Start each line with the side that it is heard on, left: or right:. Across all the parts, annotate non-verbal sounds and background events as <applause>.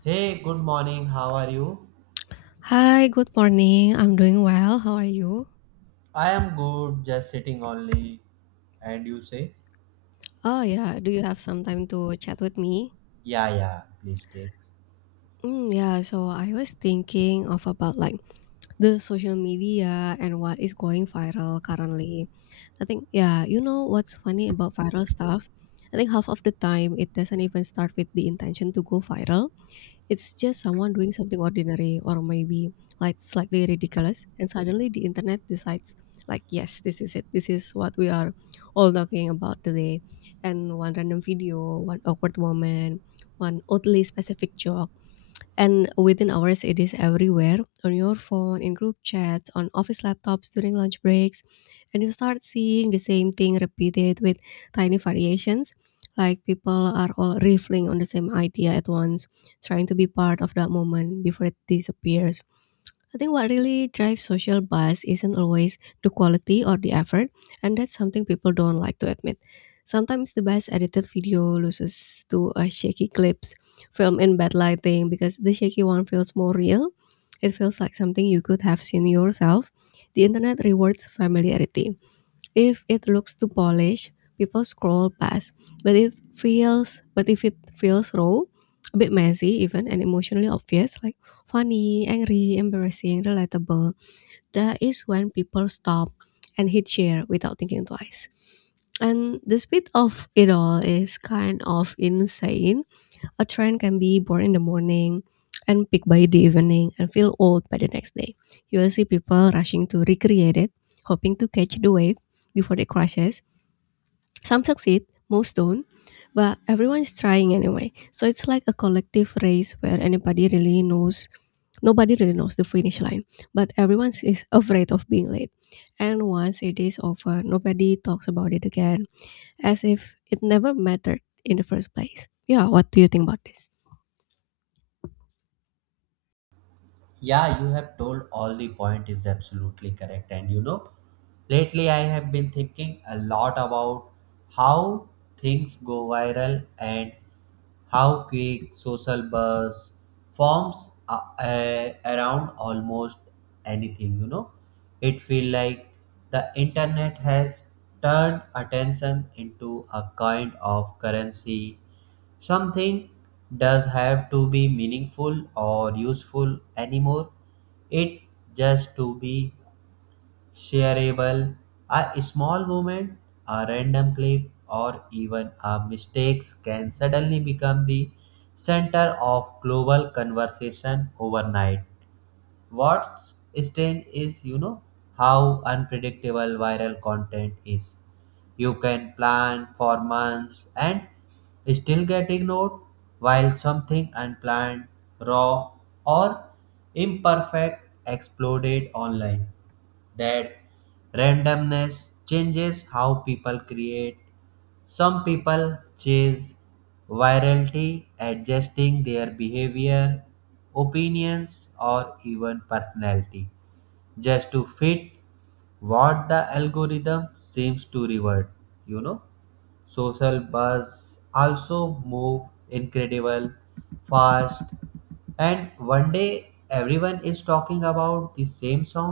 right: Hey, good morning. How are you?
left: Hi, good morning. I'm doing well. How are you?
right: I am good, just sitting only. And you say,
left: Oh yeah, do you have some time to chat with me?
right: yeah, yeah, please take.
left: Yeah, So I was thinking of about like the social media and what is going viral currently. I think, what's funny about viral stuff? I think half of the time it doesn't even start with the intention to go viral. It's just someone doing something ordinary or maybe like slightly ridiculous, and suddenly the internet decides, like, yes, this is it. This is what we are all talking about today. And one random video, one awkward moment, one oddly specific joke and within hours, it is everywhere on your phone, in group chats, on office laptops during lunch breaks. And you start seeing the same thing repeated with tiny variations. Like people are all riffling on the same idea at once, trying to be part of that moment before it disappears. I think what really drives social bias isn't always the quality or the effort, and that's something people don't like to admit. Sometimes the best edited video loses to a shaky clips, filmed in bad lighting, because the shaky one feels more real. It feels like something you could have seen yourself. The internet rewards familiarity. If it looks too polished, people scroll past. But if it feels raw, a bit messy even and emotionally obvious, like funny, angry, embarrassing, relatable, that is when people stop and hit share without thinking twice. And the speed of it all is kind of insane. A trend can be born in the morning and peak by the evening and feel old by the next day. You will see people rushing to recreate it, hoping to catch the wave before it crashes. Some succeed, most don't, but everyone is trying anyway. So it's like a collective race where anybody really knows nobody really knows the finish line, but everyone is afraid of being late. And once it is over, nobody talks about it again, as if it never mattered in the first place. Yeah, what do you think about this?
right: Yeah, you have told all the point is absolutely correct. And you know, lately I have been thinking a lot about how things go viral and how quick social buzz forms around almost anything. You know, it feel like the internet has turned attention into a kind of currency. Something does have to be meaningful or useful anymore. It just to be shareable. A small moment, a random clip, or even a mistakes can suddenly become the center of global conversation overnight. What's strange is, you know, how unpredictable viral content is. You can plan for months and still get ignored, while something unplanned, raw, or imperfect exploded online. That randomness changes how people create. Some people chase virality, adjusting their behavior, opinions, or even personality just to fit what the algorithm seems to reward. You know, social buzz also move incredible fast, and one day everyone is talking about the same song,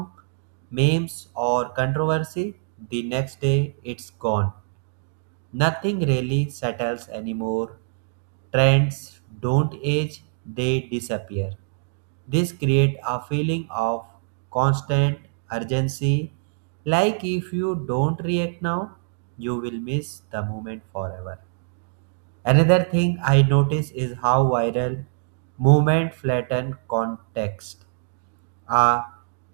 right: memes, or controversy. The next day it's gone. Nothing really settles anymore. Trends don't age, they disappear. This creates a feeling of constant urgency, like if you don't react now, you will miss the moment forever. Another thing I notice is how viral movement flatten context. A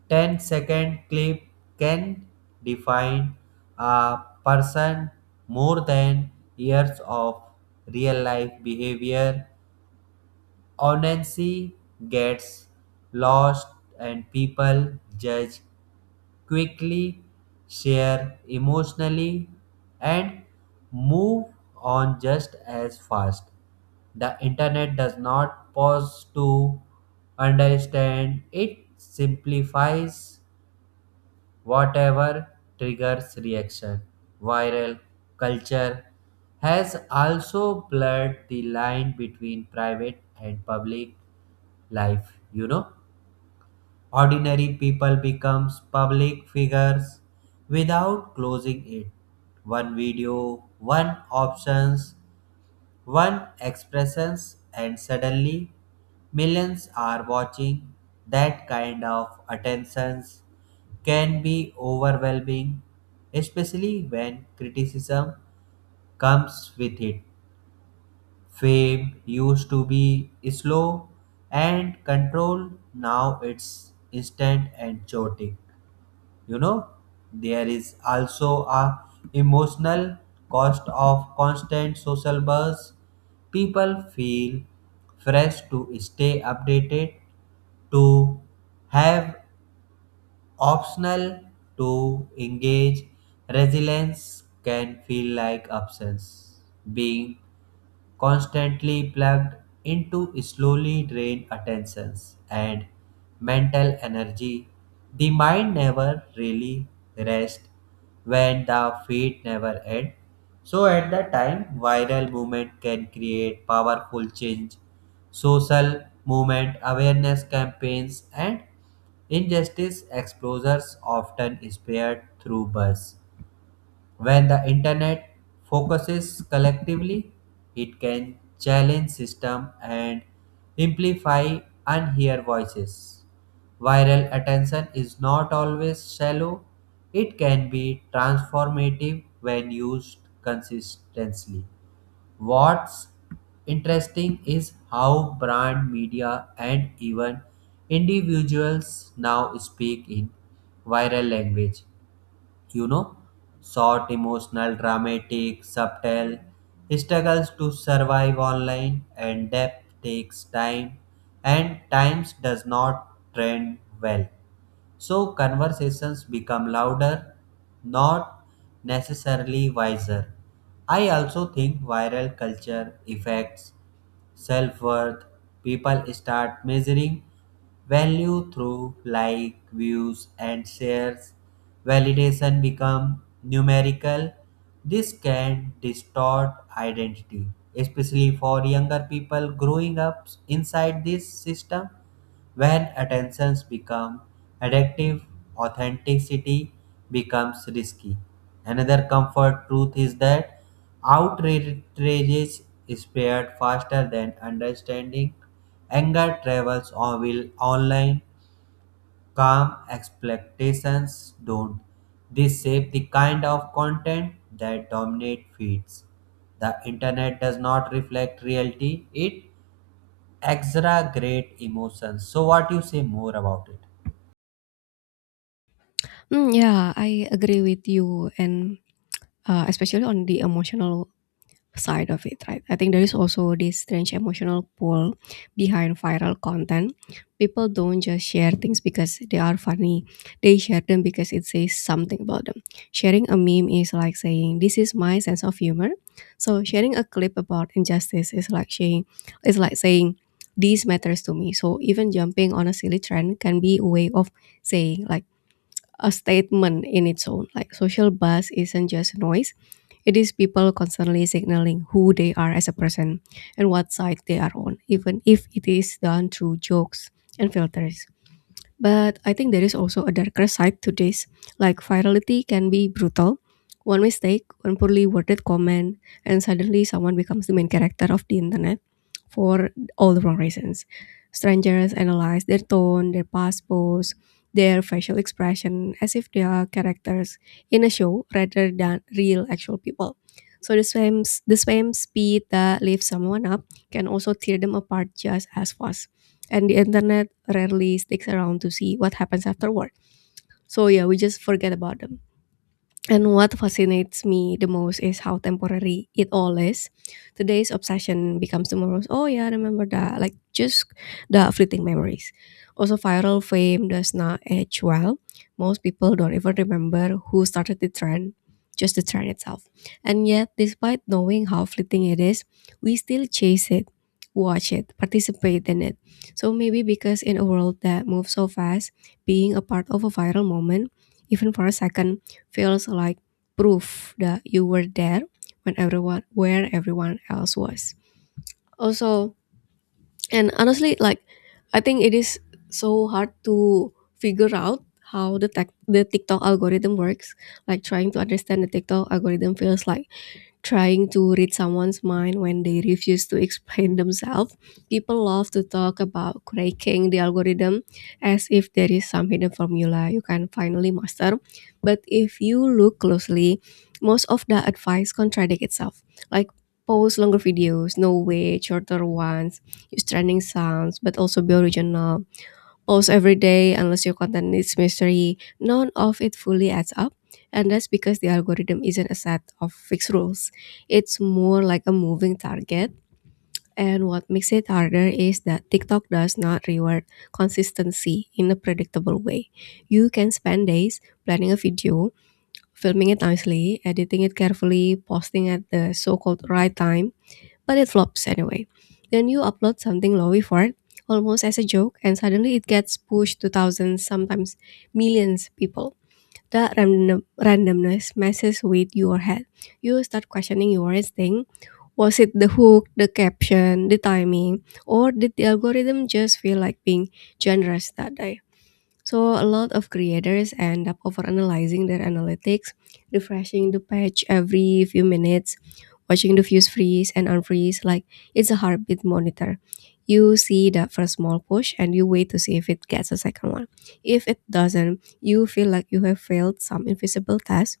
right: 10-second clip can define a person more than years of real life behavior. Honesty gets lost, and people judge quickly, share emotionally, and move on just as fast. The internet does not pause to understand, it simplifies whatever triggers reaction. Viral culture has also blurred the line between private and public life. You know, ordinary people becomes public figures without closing it. One video, one options, one expressions, and suddenly millions are watching. That kind of attentions can be overwhelming, especially when criticism comes with it. Fame used to be slow and controlled, now it's instant and chaotic. You know, there is also a emotional cost of constant social buzz. People feel fresh to stay updated, to have optional, to engage. Resilience can feel like absence. Being constantly plugged into slowly drain attentions and mental energy. The mind never really rests when the feet never end. So at that time, viral movement can create powerful change. Social movement awareness campaigns and injustice exposures often spared through buzz. When the internet focuses collectively, it can challenge system and amplify unheard voices. Viral attention is not always shallow. It can be transformative when used consistently. What's interesting is how brand media and even individuals now speak in viral language. You know, short, emotional, dramatic, subtle. He struggles to survive online, and depth takes time, and times does not trend well. So conversations become louder, not necessarily wiser. I also think viral culture affects self worth. People start measuring value through like, views, and shares. Validation become numerical. This can distort identity, especially for younger people growing up inside this system. When attentions become addictive, authenticity becomes risky. Another comfort truth is that outrage is spread faster than understanding. Anger travels on will online. Calm expectations don't. This shape the kind of content that dominate feeds. The internet does not reflect reality, it exaggerate emotions. So, what you say more about it?
left: Yeah, I agree with you and, especially on the emotional side of it, right? I think there is also this strange emotional pull behind viral content. People don't just share things because they are funny, they share them because it says something about them. Sharing a meme is like saying, "This is my sense of humor." So sharing a clip about injustice is like saying it's like saying this matters to me. So even jumping on a silly trend can be a way of saying, like, a statement in its own. Like social buzz isn't just noise. It is people constantly signaling who they are as a person and what side they are on, even if it is done through jokes and filters. But I think there is also a darker side to this. Like virality can be brutal. One mistake, one poorly worded comment, and suddenly someone becomes the main character of the internet for all the wrong reasons. Strangers analyze their tone, their past pose, their facial expression as if they are characters in a show rather than real actual people. So the same speed that lifts someone up can also tear them apart just as fast, and the internet rarely sticks around to see what happens afterward. So yeah, we just forget about them. And what fascinates me the most is how temporary it all is. Today's obsession becomes tomorrow's, "Oh yeah, remember that." Like just the fleeting memories. Also, viral fame does not age well. Most people don't even remember who started the trend, just the trend itself. And yet, despite knowing how fleeting it is, we still chase it, watch it, participate in it. So maybe because in a world that moves so fast, being a part of a viral moment, even for a second, feels like proof that you were there when everyone where everyone else was. Also, and honestly, like, I think it is so hard to figure out how the TikTok algorithm works. Like trying to understand the TikTok algorithm feels like trying to read someone's mind when they refuse to explain themselves. People love to talk about cracking the algorithm as if there is some hidden formula you can finally master. But if you look closely, most of the advice contradicts itself. Like post longer videos, no way, shorter ones, use trending sounds, but also be original, posts every day unless your content needs mystery, none of it fully adds up. And that's because the algorithm isn't a set of fixed rules. It's more like a moving target. And what makes it harder is that TikTok does not reward consistency in a predictable way. You can spend days planning a video, filming it nicely, editing it carefully, posting at the so called right time, but it flops anyway. Then you upload something low effort, almost as a joke, and suddenly it gets pushed to thousands, sometimes millions people. That randomness messes with your head. You start questioning your instinct. Was it the hook, the caption, the timing, or did the algorithm just feel like being generous that day? So a lot of creators end up overanalyzing their analytics, refreshing the page every few minutes, watching the views freeze and unfreeze like it's a heartbeat monitor. You see the first small push and you wait to see if it gets a second one. If it doesn't, you feel like you have failed some invisible test.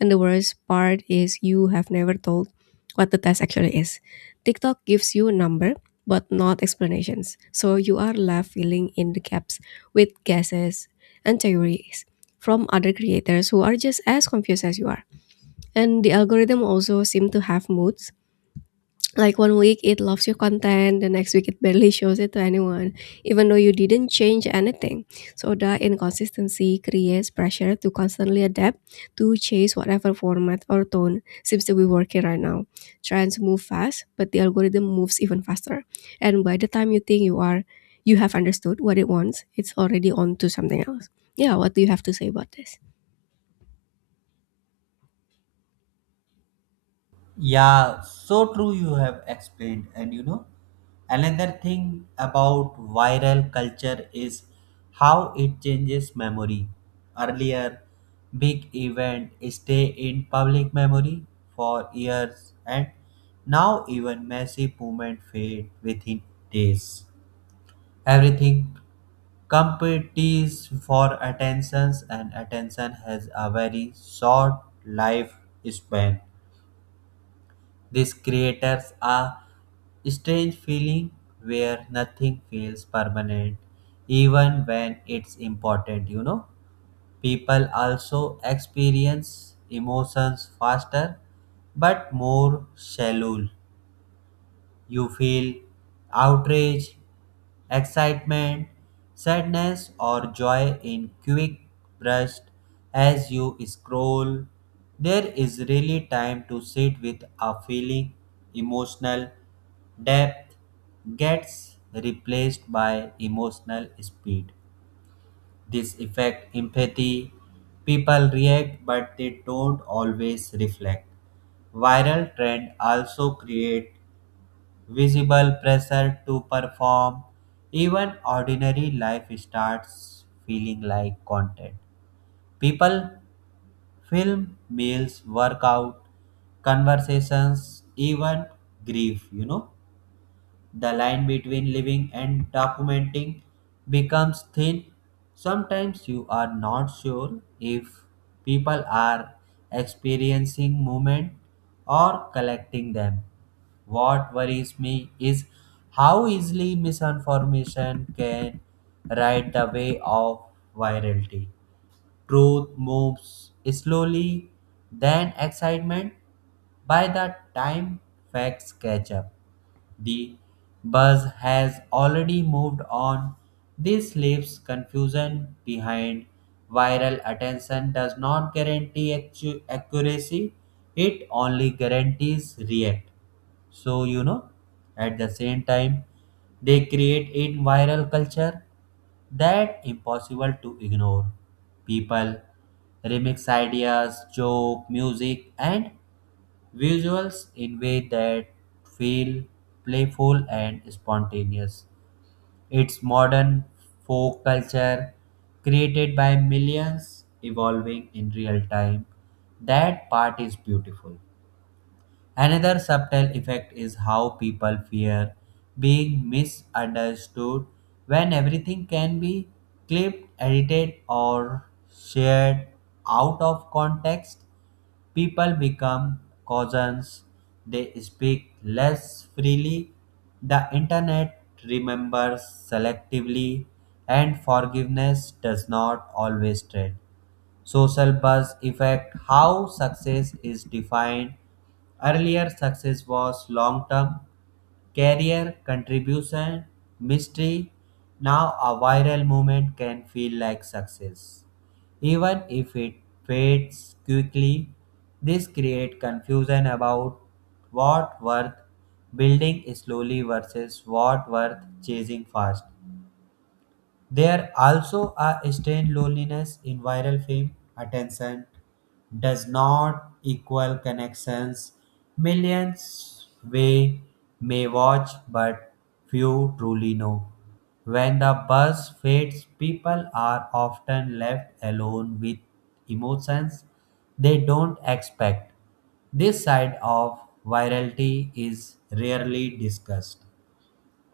left: And the worst part is you have never told what the test actually is. TikTok gives you a number but not explanations. So you are left filling in the gaps with guesses and theories from other creators who are just as confused as you are. And the algorithm also seem to have moods. Like one week it loves your content, the next week it barely shows it to anyone, even though you didn't change anything. So that inconsistency creates pressure to constantly adapt, to chase whatever format or tone seems to be working right now. Trends move fast, but the algorithm moves even faster. And by the time you think you have understood what it wants, it's already on to something else. Yeah, what do you have to say about this?
right: Yeah, so true. You have explained, and you know, another thing about viral culture is how it changes memory. Earlier, big event stay in public memory for years, and now even massive movement fade within days. Everything competes for attentions, and attention has a very short life span. This creates a strange feeling where nothing feels permanent even when it's important. You know, people also experience emotions faster but more shallow. You feel outrage, excitement, sadness, or joy in quick bursts as you scroll. There is really time to sit with a feeling. Emotional depth gets replaced by emotional speed. This affect empathy. People react, but they don't always reflect. Viral trend also create visible pressure to perform. Even ordinary life starts feeling like content. People film meals, workout, conversations, even grief, you know. The line between living and documenting becomes thin. Sometimes you are not sure if people are experiencing movement or collecting them. What worries me is how easily misinformation can ride the way of virality. Truth moves slowly, then excitement by the time facts catch up. The bus has already moved on. This leaves confusion behind. Viral attention does not guarantee accuracy, it only guarantees react. So you know, at the same time they create a viral culture that impossible to ignore. People remix ideas, joke, music, and visuals in way that feel playful and spontaneous. It's modern folk culture created by millions, evolving in real time. That part is beautiful. Another subtle effect is how people fear being misunderstood when everything can be clipped, edited, or shared out of context. People become cousins, they speak less freely. The internet remembers selectively, and forgiveness does not always trade social buzz effect, how success is defined. Earlier success was long term, career contribution, mystery. Now a viral moment can feel like success. Even if it fades quickly, this creates confusion about what worth building slowly versus what worth chasing fast. There also a strange loneliness in viral fame. Attention does not equal connections. Millions we may watch, but few truly know. When the buzz fades, people are often left alone with emotions they don't expect. This side of virality is rarely discussed.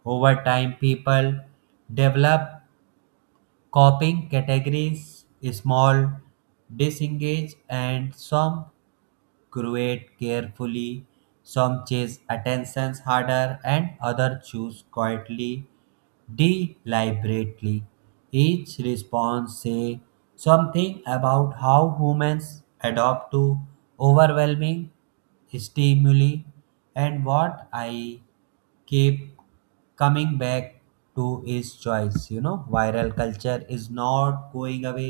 right: Over time, people develop copying categories, small, disengage, and some create carefully, some chase attentions harder, and other choose quietly, deliberately. Each response say something about how humans adapt to overwhelming stimuli, and what I keep coming back to is choice. You know, viral culture is not going away.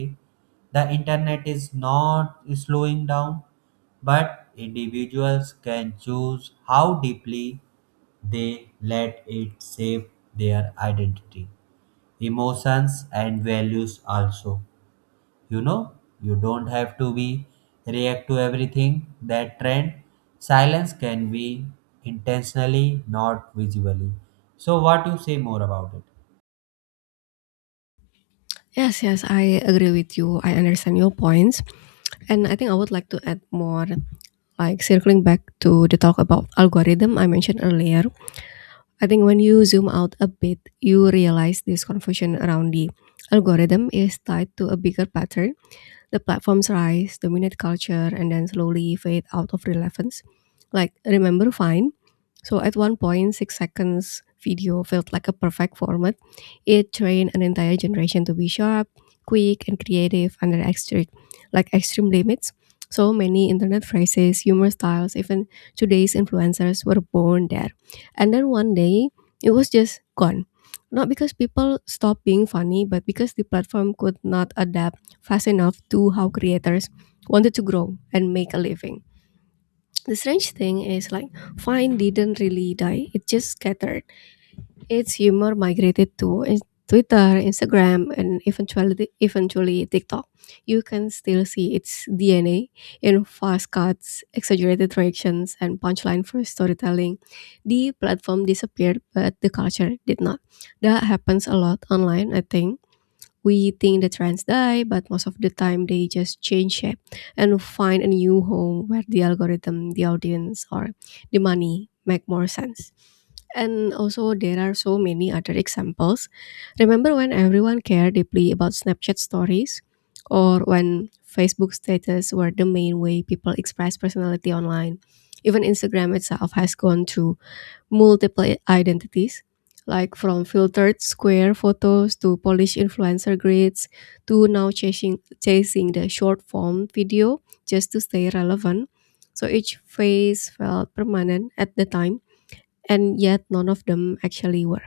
right: The internet is not slowing down, but individuals can choose how deeply they let it shape their identity, emotions, and values. Also, you know, you don't have to be react to everything that trend. Silence can be intentionally not visibly. So what you say more about it?
left: Yes, I agree with you. I understand your points. And I think I would like to add more, like circling back to the talk about algorithm I mentioned earlier. I think when you zoom out a bit, you realize this confusion around the algorithm is tied to a bigger pattern: the platforms rise, dominate culture, and then slowly fade out of relevance. Like, remember Vine? So at one point, 6 seconds video felt like a perfect format. It trained an entire generation to be sharp, quick, and creative under extreme limits. So many internet phrases, humor styles, even today's influencers were born there. And then one day, it was just gone. Not because people stopped being funny, but because the platform could not adapt fast enough to how creators wanted to grow and make a living. The strange thing is, like, Vine didn't really die, it just scattered. Its humor migrated to Twitter, Instagram, and eventually TikTok. You can still see its DNA in fast cuts, exaggerated reactions, and punchline for storytelling. The platform disappeared, but the culture did not. That happens a lot online. I think we think the trends die, but most of the time they just change shape and find a new home where the algorithm, the audience, or the money make more sense. And also, there are so many other examples. Remember when everyone cared deeply about Snapchat stories, or when Facebook status were the main way people express personality online? Even Instagram itself has gone through multiple identities, like from filtered square photos to Polish influencer grids to now chasing the short form video just to stay relevant. So each phase felt permanent at the time, and yet none of them actually were.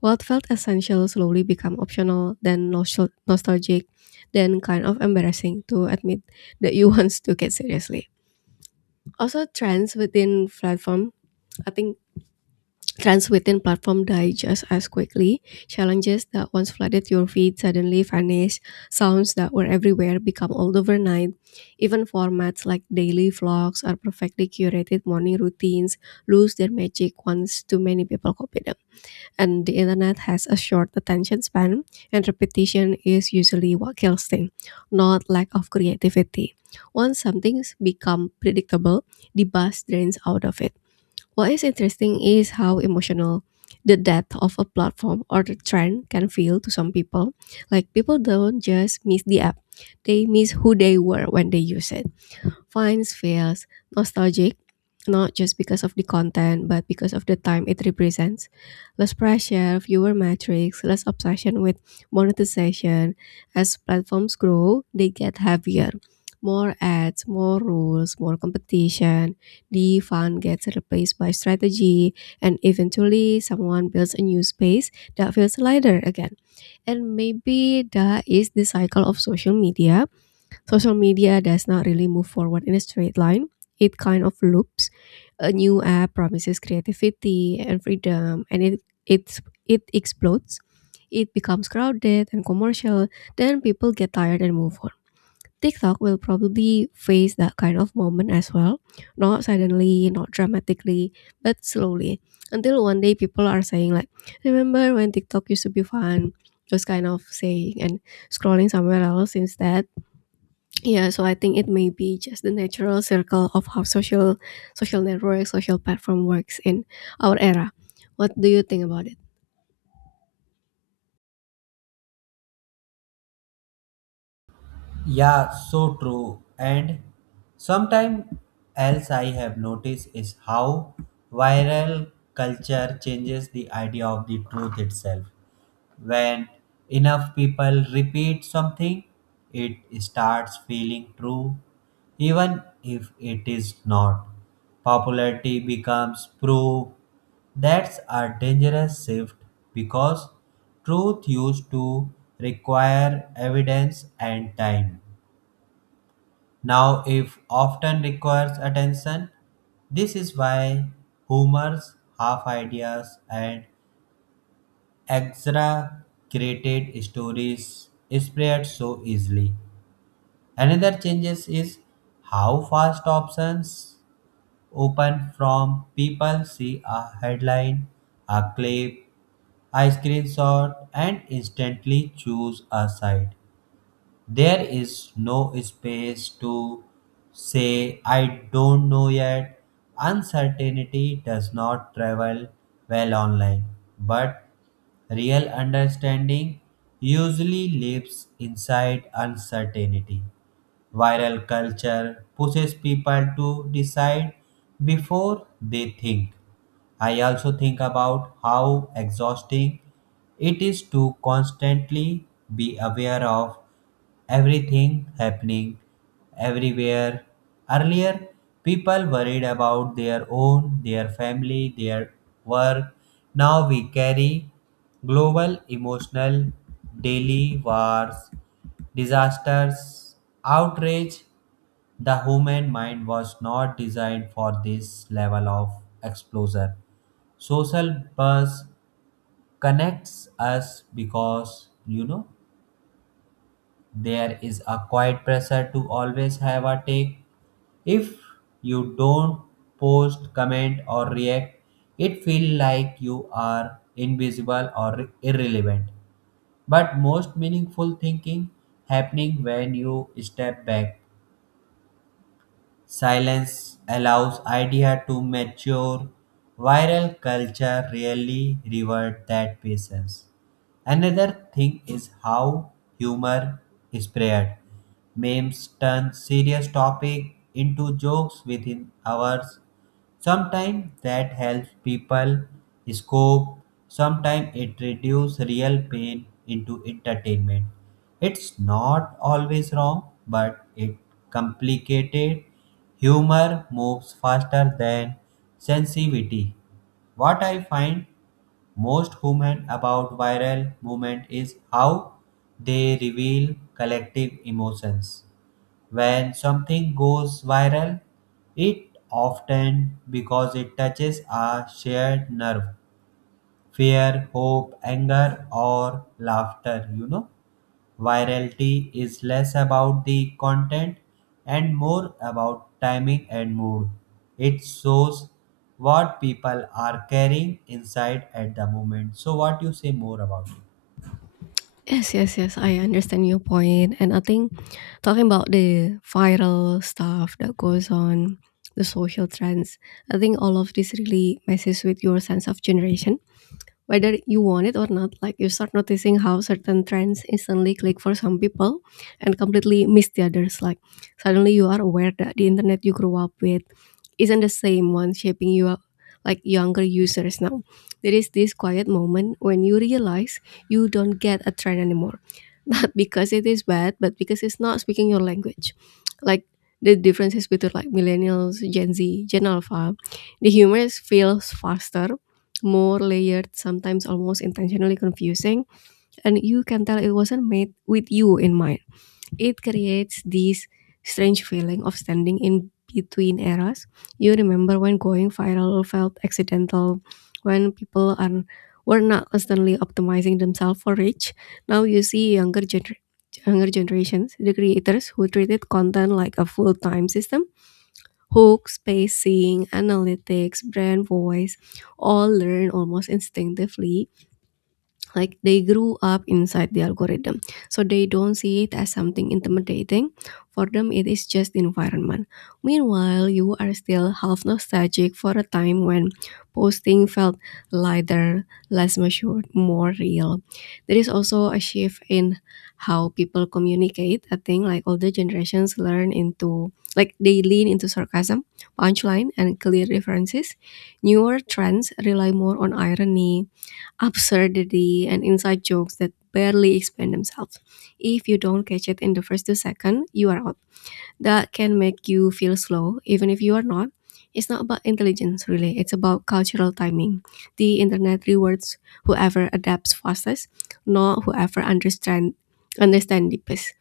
left: What felt essential slowly became optional, then nostalgic, then kind of embarrassing to admit that you <laughs> once took it seriously. Also, trends within platform. I think Trends within platform die just as quickly. Challenges that once flooded your feed suddenly vanish. Sounds that were everywhere become old overnight. Even formats like daily vlogs or perfectly curated morning routines lose their magic once too many people copy them. And the internet has a short attention span, and repetition is usually what kills things, not lack of creativity. Once something's become predictable, the buzz drains out of it. What is interesting is how emotional the depth of a platform or the trend can feel to some people. Like people don't just miss the app, they miss who they were when they use it finds feels nostalgic, not just because of the content, but because of the time it represents. Less pressure, fewer metrics, less obsession with monetization. As platforms grow, they get heavier. More ads, more rules, more competition. The fun gets replaced by strategy, and eventually, someone builds a new space that feels lighter again. And maybe that is the cycle of social media. Social media does not really move forward in a straight line. It kind of loops. A new app promises creativity and freedom, and it it explodes. It becomes crowded and commercial. Then people get tired and move on. TikTok will probably face that kind of moment as well. Not suddenly, not dramatically, but slowly. Until one day people are saying like, remember when TikTok used to be fun? Those kind of saying and scrolling somewhere else instead. Yeah, so I think it may be just the natural circle of how social network, social platform works in our era. What do you think about it?
right: Yeah, so true. And sometime else I have noticed is how viral culture changes the idea of the truth itself. When enough people repeat something, it starts feeling true, even if it is not. Popularity becomes proof. That's a dangerous shift because truth used to require evidence and time. Now, if often requires attention. This is why humors, half ideas, and exaggerated stories spread so easily. Another changes is how fast options open from people see a headline, a clip, a screenshot, and instantly choose a side. There is no space to say, I don't know yet. Uncertainty does not travel well online, but real understanding usually lives inside uncertainty. Viral culture pushes people to decide before they think. I also think about how exhausting it is to constantly be aware of everything happening everywhere. Earlier, people worried about their own, their family, their work. Now we carry global emotional daily wars, disasters, outrage. The human mind was not designed for this level of exposure. Social buzz connects us because, you know, there is a quiet pressure to always have a take. If you don't post, comment, or react, it feels like you are invisible or irrelevant. But most meaningful thinking happening when you step back. Silence allows idea to mature. Viral culture rarely reward that patience. Another thing is how humor is spread. Memes turn serious topic into jokes within hours. Sometimes that helps people scope, sometimes it reduces real pain into entertainment. It's not always wrong, but it complicated. Humor moves faster than sensitivity. What I find most human about viral movement is how they reveal collective emotions. When something goes viral, it often because it touches a shared nerve, fear, hope, anger, or laughter. You know, virality is less about the content and more about timing and mood. It shows what people are carrying inside at the moment. So, what you say more about it?
left: Yes, yes, yes. I understand your point, and I think talking about the viral stuff that goes on, the social trends. I think all of this really messes with your sense of generation whether you want it or not, like you start noticing how certain trends instantly click for some people and completely miss the others. Like suddenly you are aware that the internet you grew up with isn't the same one shaping you up like younger users now. There is this quiet moment when you realize you don't get a trend anymore, not <laughs> because it is bad, but because it's not speaking your language. Like the differences between like millennials, Gen Z, Gen Alpha, the feels faster, more layered, sometimes almost intentionally confusing, and you can tell it wasn't made with you in mind. It creates this strange feeling of standing in between eras. You remember when going viral felt accidental, when people are were not constantly optimizing themselves for reach. Now you see younger generations, the creators who treated content like a full-time system. Hook, spacing, analytics, brand voice, all learn almost instinctively, like they grew up inside the algorithm, so they don't see it as something intimidating. For them it is just the environment. Meanwhile you are still half nostalgic for a time when posting felt lighter, less measured, more real. There is also a shift in how people communicate, I think. Like older generations learn into like they lean into sarcasm, punchline and clear references. Newer trends rely more on irony, absurdity and inside jokes that barely explain themselves. If you don't catch it in the first 2 seconds, you are out. That can make you feel slow, even if you are not. It's not about intelligence, really. It's about cultural timing. The internet rewards whoever adapts fastest, not whoever understand deepest.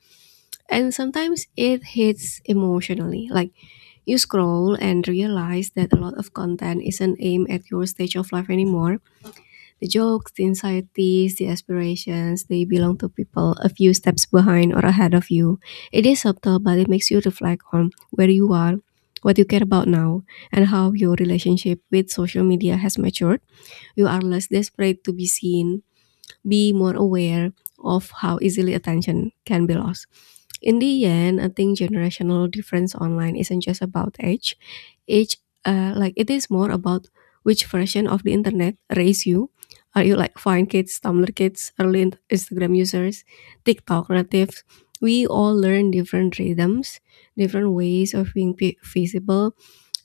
left: And sometimes it hits emotionally. Like you scroll and realize that a lot of content isn't aimed at your stage of life anymore. The jokes, the anxieties, the aspirations, they belong to people a few steps behind or ahead of you. It is subtle, but it makes you reflect on where you are, what you care about now, and how your relationship with social media has matured. You are less desperate to be seen, be more aware of how easily attention can be lost. In the end, I think generational difference online isn't just about age. Age, like it is more about which version of the internet raised you. Are you like Vine kids, Tumblr kids, Instagram users, TikTok natives? We all learn different rhythms, different ways of visible,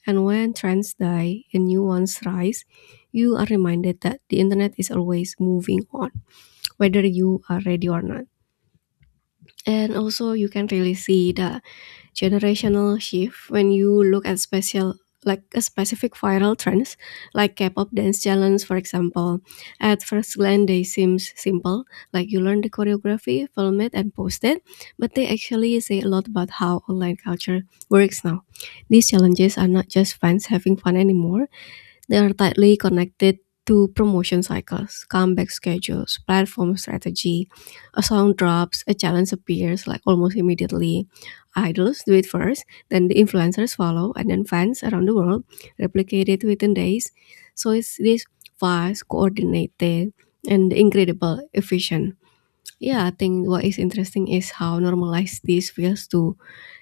left: and when trends die and new ones rise, you are reminded that the internet is always moving on whether you are ready or not. And also, you can really see the generational shift when you look at special like a specific viral trends, like K-pop dance challenge for example. At first glance they seems simple, like you learn the choreography, film it and post it, but they actually say a lot about how online culture works now. These challenges are not just fans having fun anymore, they are tightly connected to promotion cycles, comeback schedules, platform strategy. A song drops, a challenge appears like almost immediately. Idols do it first, then the influencers follow, and then fans around the world replicate it within days. So it's this fast, coordinated, and incredible efficient. Yeah, I think what is interesting is how normalized this feels to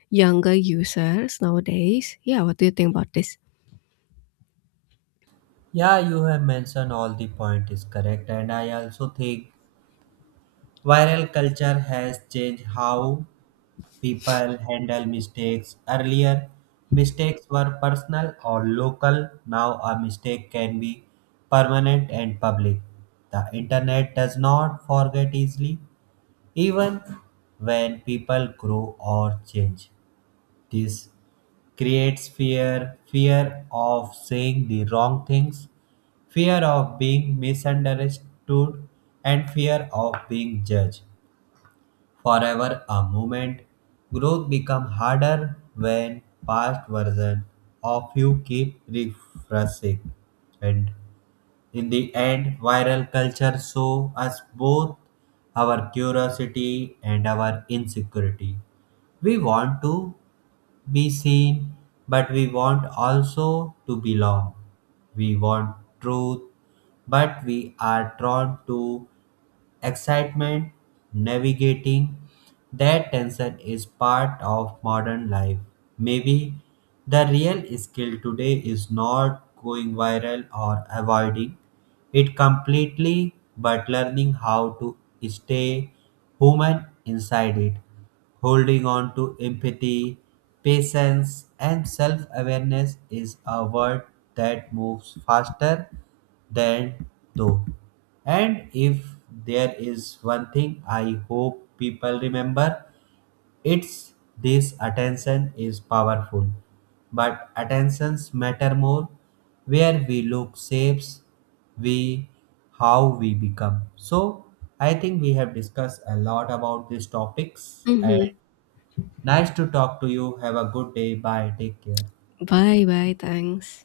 left: younger users nowadays. Yeah, what do you think about this?
right: Yeah, you have mentioned all the point is correct, and I also think viral culture has changed how people handle mistakes. Earlier, mistakes were personal or local. Now, a mistake can be permanent and public. The internet does not forget easily, even when people grow or change. This creates fear, fear of saying the wrong things, fear of being misunderstood, and fear of being judged forever a moment. Growth become harder when past version of you keep refreshing. And in the end, viral culture show us both our curiosity and our insecurity. We want to be seen, but we want also to belong. We want truth, but we are drawn to excitement, navigating that tension is part of modern life. Maybe the real skill today is not going viral or avoiding it completely, but learning how to stay human inside it. Holding on to empathy, patience, and self awareness is a world that moves faster than though. And if there is one thing I hope people remember, it's this, attention is powerful. But attentions matter more. Where we look shapes we how we become. So I think we have discussed a lot about these topics and
left: Mm-hmm.
right: nice to talk to you. Have a good day. Bye. Take care.
left: Bye bye, thanks.